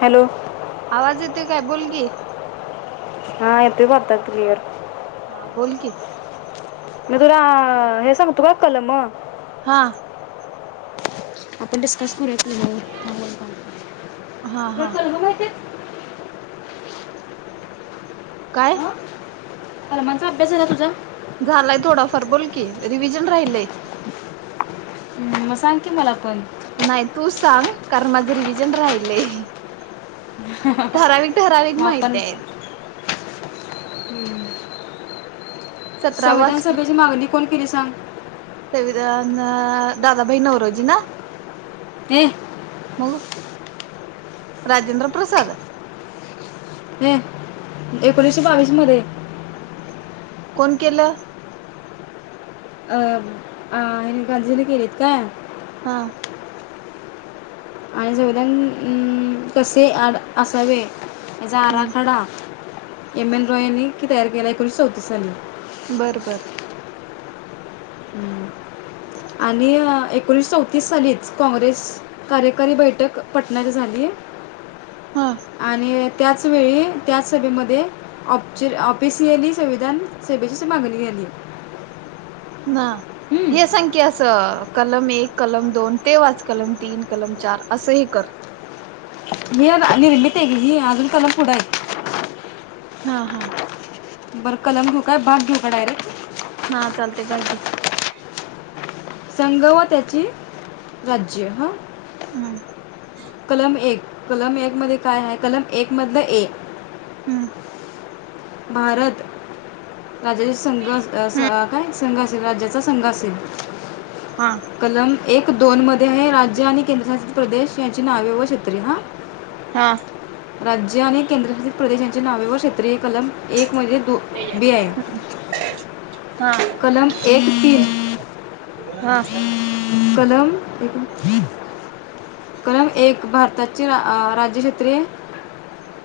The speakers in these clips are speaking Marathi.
हॅलो! आवाज येतोय काय बोल की. हा येतोय आता क्लिअर. हा बोल की. मी तुला हे सांग तू का कलम. हा आपण डिस्कस करूया कलमावर हा हा [unintelligible] काय कलमाचा अभ्यास झाला तुझा? झालाय थोडाफार बोल की रिव्हीजन राहिलय. मग सांग की मला आपण. नाही तूच सांग कारण माझं रिव्हीजन राहिलय. ठराविक ठराविक मग आपण माहितेत. सतरावा संविधान सभेची मागणी कोण केली सांग? संविधान दादाभाई नोवरोजी ना, ए मग राजेंद्र प्रसाद ह एकोणीशे बावीस मध्ये, कोण केलं? अ अ हे गांजीरे केलीत काय? हा आणि संविधान कसे असावे. याचा हम्म आराखडा एम एन रॉय यांनी तयार केला. एकोणीसशे चौतीस साली, बरं-बरं [inaudible] आणि एकोणीसशे चौतीस सालीच काँग्रेस कार्यकारी बैठक पटणा येथे झाली. हा आणि त्याचवेळी त्या सभेमध्ये ऑफ ऑपेसली संविधान सभेचीच मागणी झाली. हा हम्म. हे सांग की आस कलम एक, कलम दोन ते वाच कलम तीन कलम चार असंही कर ही निर्मित आहे गं हेची अजून कलम पुढं आहेत. हा हा बरं कलम घेऊ काय भाग घेऊ काय? डायरेक्ट हा चालतंय भाग घे, संघ व त्याचे राज्य ह हम्म कलम एक कलम एक मध्ये काय आहे? कलम एक मधलं एक हम् भारत राज्याचा संघ हम्म काय संघ असेल राज्याचा संघ असेल, हा कलम एक, दोन मध्ये हे राज्य आणि केंद्रशासित प्रदेश यांची नावे व क्षेत्रीय हा हां राज्य आणि केंद्रशासित प्रदेशांच्या नावेवर क्षेत्रीय कलम एक मध्ये दो बी आहे. हा कलम एक तीन हा कलम [unintelligible] कलम एक भारताचे अं राज्यक्षेत्रीय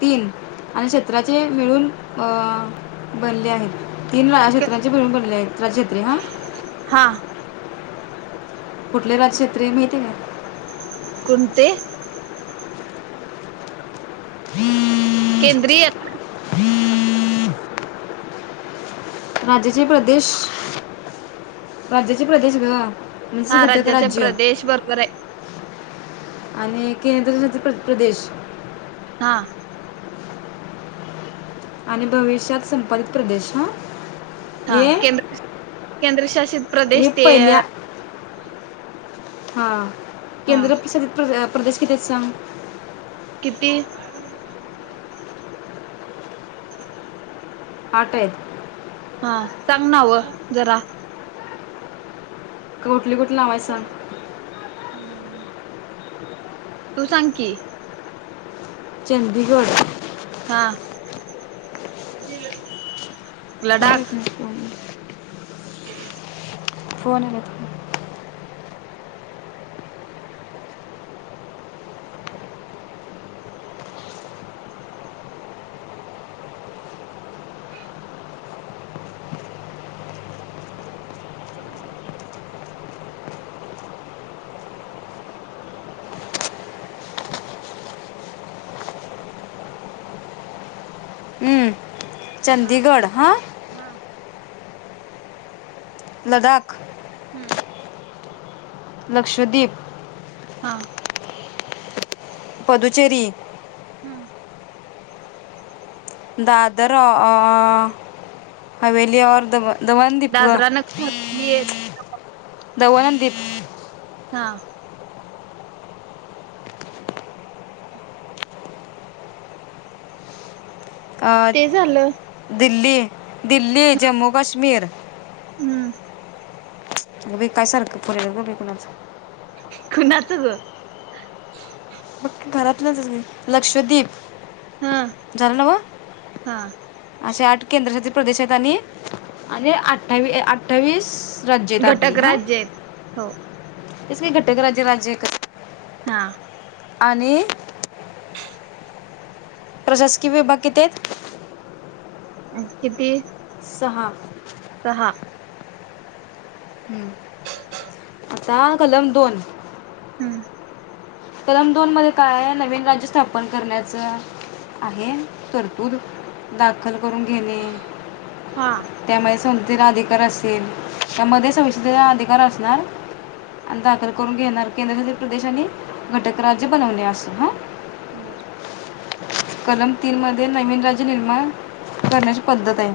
तीन आणि क्षत्राचे मिळून अं बनले आहेत. तीनला क्षेत्राचे भरून भरले आहेत. राज्यक्षेञ हा हां कुठले राज क्षत्रीय माहितीे का? कुणते? [inaudible] केंद्रीय ना? राज्याचे प्रदेश राज्याचे प्रदेश गं. हा राज्याचे प्रदेश बरोबर आहे. आणि केंद्रशासित प्र प्रदेश हा आणि भविष्यात संपादित प्रदेश हं हा केंद्रशासित हे प्रदेश ते पहिल्या हा हा केंद्रप्रशासित प्रदेश कितीे सांग? किती? आठ आहेत हा सांग नाव जरा कुठली कुठली नावं आहे सांग हम्म [inaudible] तू सांग की चंदीगड हा लडाख [unintelligible] फोन आला आहेत का? [inaudible] हा चंदिगड हा हा लदाख हम्म लक्षद्वीप हा पदुचेरी हम्म दादर अअ हवेली और दमण दादरा नगरहवेली येत दमण अन दिप हा ते झालं अं दिल्ली दिल्ली, जम्मू काश्मीर हम्म विकाय सारखं पुरेल ग बाई कुणाचं कुणाचं गं? बघ घरातलंच [unintelligible] लक्षद्वीप हा झालं नव? हा असे आठ केंद्रशासित प्रदेश आहेत आणि आणि अठ्ठावी अठ्ठावीस राज्य आहेत आपली घटक हं, राज्य आहेत हो तसंही घटक राज्य राज्य एकच ये हा आणि प्रशासकीय विभाग किती आहेत अ किती सहा सहा हम्म आता कलम दोन हम्म कलम दोन मध्ये काय आहे नवीन राज्य स्थापन करण्याचं आहे तरतूद दाखल करून घेणे हा त्यामध्ये संसद अधिकार असेल त्यामध्ये संसदेचा अधिकार असणार आणि दाखल करून घेणार केंद्रशासित प्रदेश आणि घटक राज्य बनवणे अस हां बर कलम तीन मध्ये नवीन राज्य निर्माण करण्याची पद्धत आहे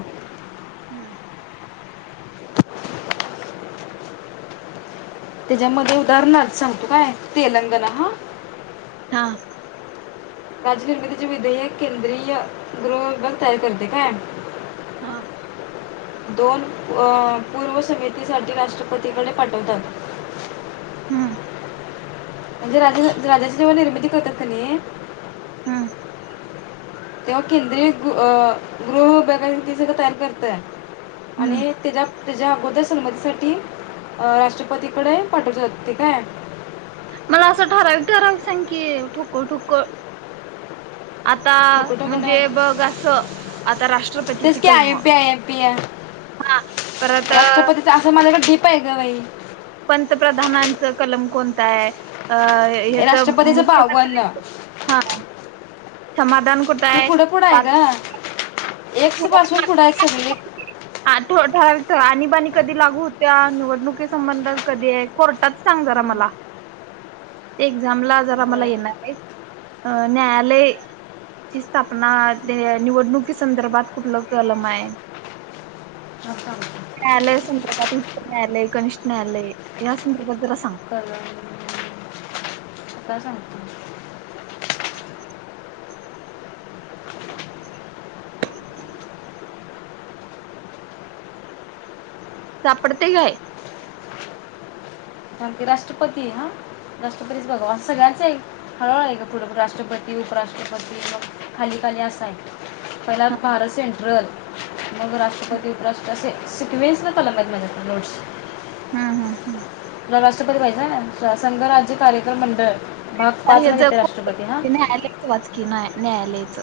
हम्म त्याच्यामध्ये उदाहरणार सांगतो काय तेलंगणा हां हां राज्य निर्मिती चे विधायक केंद्रीय गृह विभाग तयार करते काय हां दोन अं पुर्व समितीसाठी‌ राष्ट्रपतीकडे पाठवतात हं म्हणजे राजा राजाची जेव्हा निर्मिती करतात का नी हम्म्म तेव्हा केंद्रीय अं गृह विभागा ती सगळ तयार करते हम्म आणि त्याच्या त्याच्या अगोदर संमतीसाठी अं राष्ट्रपतीकडे पाठवतात ते काय मला अस ठराविक ठराविक सांग की ठोकळ ठोकळ आता ठोकून ठोकून म्हणजे बघ अस आता राष्ट्रपतीची तेच की आय कलम M P I M P आहे हां परत अस माझ्याकडे टिप आहे ग बाई पंतप्रधानांच कलम कोणता आहे अं ह्याच राष्ट्रपतीचं बावन मुख्यमंत्री हां समाधान कुठ ते आहे पुढं पुढं आहे [unintelligible] ग एक्स पासुन पुढ आहेत सगळे आठ आठ आणि बाणी कधी लागु होत्या निवडणुकी संबंधा कधी आहे कोर्टात सांग जरा मला [inaudible] ते एक्झामला जरा मला बरं येणार आहे अं न्यायालय ची स्थापना ते निवडणुकीच संदर्भात कुठलं कलम आहे थांब थांब न्यायालय संदर्भात उच्च न्यायालय कनिष्ठ न्यायालय या संदर्भात जरा सांग कलम काय सांगतो हम [inaudible] [inaudible] [inaudible] सापडतेय काय थांब की राष्ट्रपती हां राष्ट्रपतीच बघा सगळ्यांच आहे हळुहळु आहे ग पुढ राष्ट्रपती उपराष्ट्रपती मग खाली खाली अस आहे पहिला हा भारत सेंट्रल मग राष्ट्रपती उपराष्ट्रपती असे सिकवेन्स चालल्या तुझ्या त्या नोट्स हं हं तुला राष्ट्रपती व्हायचा संघ राज्य कार्यक्रम मंडळ भाग पाच हे जर नेते राष्ट्रपती हा [inaudible] न्यायालयच वाच की नाही न्यायालयाच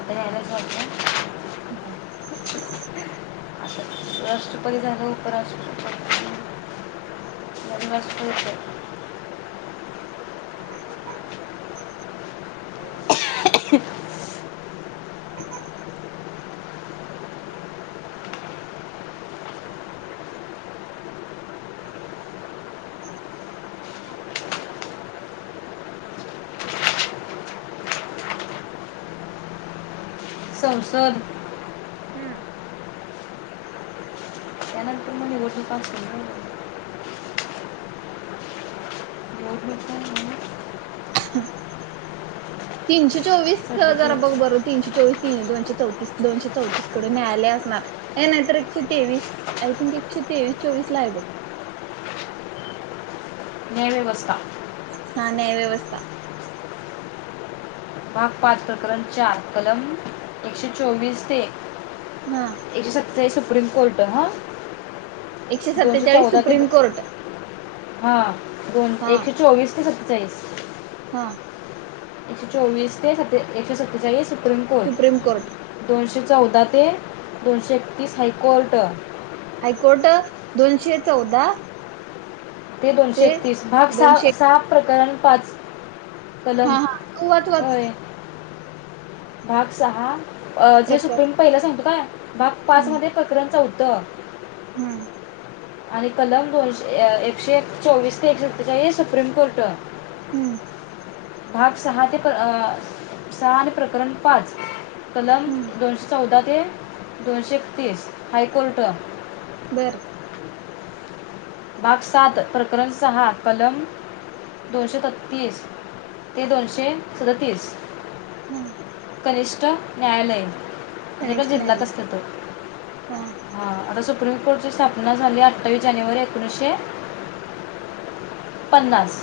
अन कत [unintelligible] राष्ट्रपती झाल्यावर उपराष्ट्रपती [inaudible] [unintelligible] [inaudible] [unintelligible] [unintelligible] संसद हम्म त्यानंतर म्हणे [unintelligible] झोप इथं तीनशे चोवीस क जरा बघ सर्वचे बरं तीनशे चोवीस ती दोनशे चौतीस दोनशे चौतीस कडं न्यायालय असणार ए नाहीतर एकशे तेवीस आय थिंक एकशे तेवीस चोवीस ला हाय बघ न्यायव्यवस्था हा न्यायव्यवस्था भाग पाच प्रकरण चार कलम एकशे चोवीस ते हा एकशे सत्तावीस सुप्रीम कोर्ट हां एकशे सत्तेचाळीस सुप्रीम कोर्ट हा दोन हा एकशे चोवीस ते सत्तेचाळीस हा एकशे चोवीस ते सत्ते एकशे सत्तेचाळीस सुप्रीम कोर्ट दोनशे चौदा ते दोनशे एकतीस हायकोर्ट हायकोर्ट दोनशे चौदा ते दोनशे एकतीस भाग सहा दोनशे सहा प्रकरण पाच कलम हा हा तू वाच वाच होय भाग सहा अ जे प्रकार सुप्रीम पहिला संपतो का भाग पाच हम्म मध्ये प्रकरण चौथं. हम्म आणि कलम दोनशे एकशे चोवीस ते एकशे सत्तेचाळीस सुप्रीम कोर्ट हम्म भाग सहा ते सहा आणि प्रकरण पाच कल हम्म दोनशे चौदा ते दोनशे एकतीस हायकोर्ट बर भाग सात प्रकरण सहा कलम दोनशे छत्तीस ते दोनशे सदतीस हम्म कनिष्ठ न्यायालय म्हणजे जो गणेश जिल्ह्यात न्यायालय असतो तो हा आता सुप प्रिम कोर्ट ची स्थापना झाली अठ्ठावीस जानेवारी एकोणीसशे पन्नास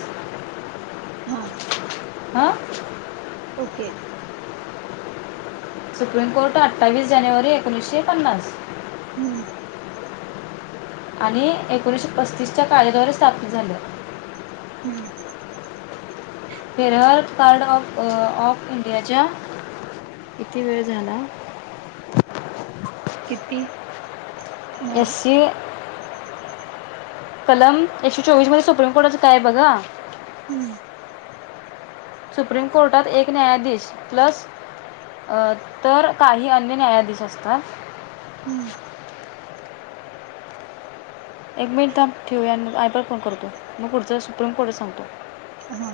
हा आ ओके सुप्रीम कोर्ट अठ्ठावीस जानेवारी एकोणीसशे पन्नास हम्म आणि एकोणीसशे पस्तीसच्या कायदेद्वारे स्थापन झालं. हम्म फेरहर कार्ड ऑफ ऑफ इंडियाच्या, किती वेळ झाला. किती? नाही एशी कलम एकशे चोवीस मध्ये सुप्रीम कोर्टाच काय आहे बघा. हम्म सुप्रीम कोर्टात एक न्यायाधीश, प्लस अ तर काही अन्य न्यायाधीश असतात. हम्म एक मिनिट थांब. ठेवूया मग, वायफाय वर फोन करतो. मग पुढच सुप्रीम कोर्ट सांगतो. हा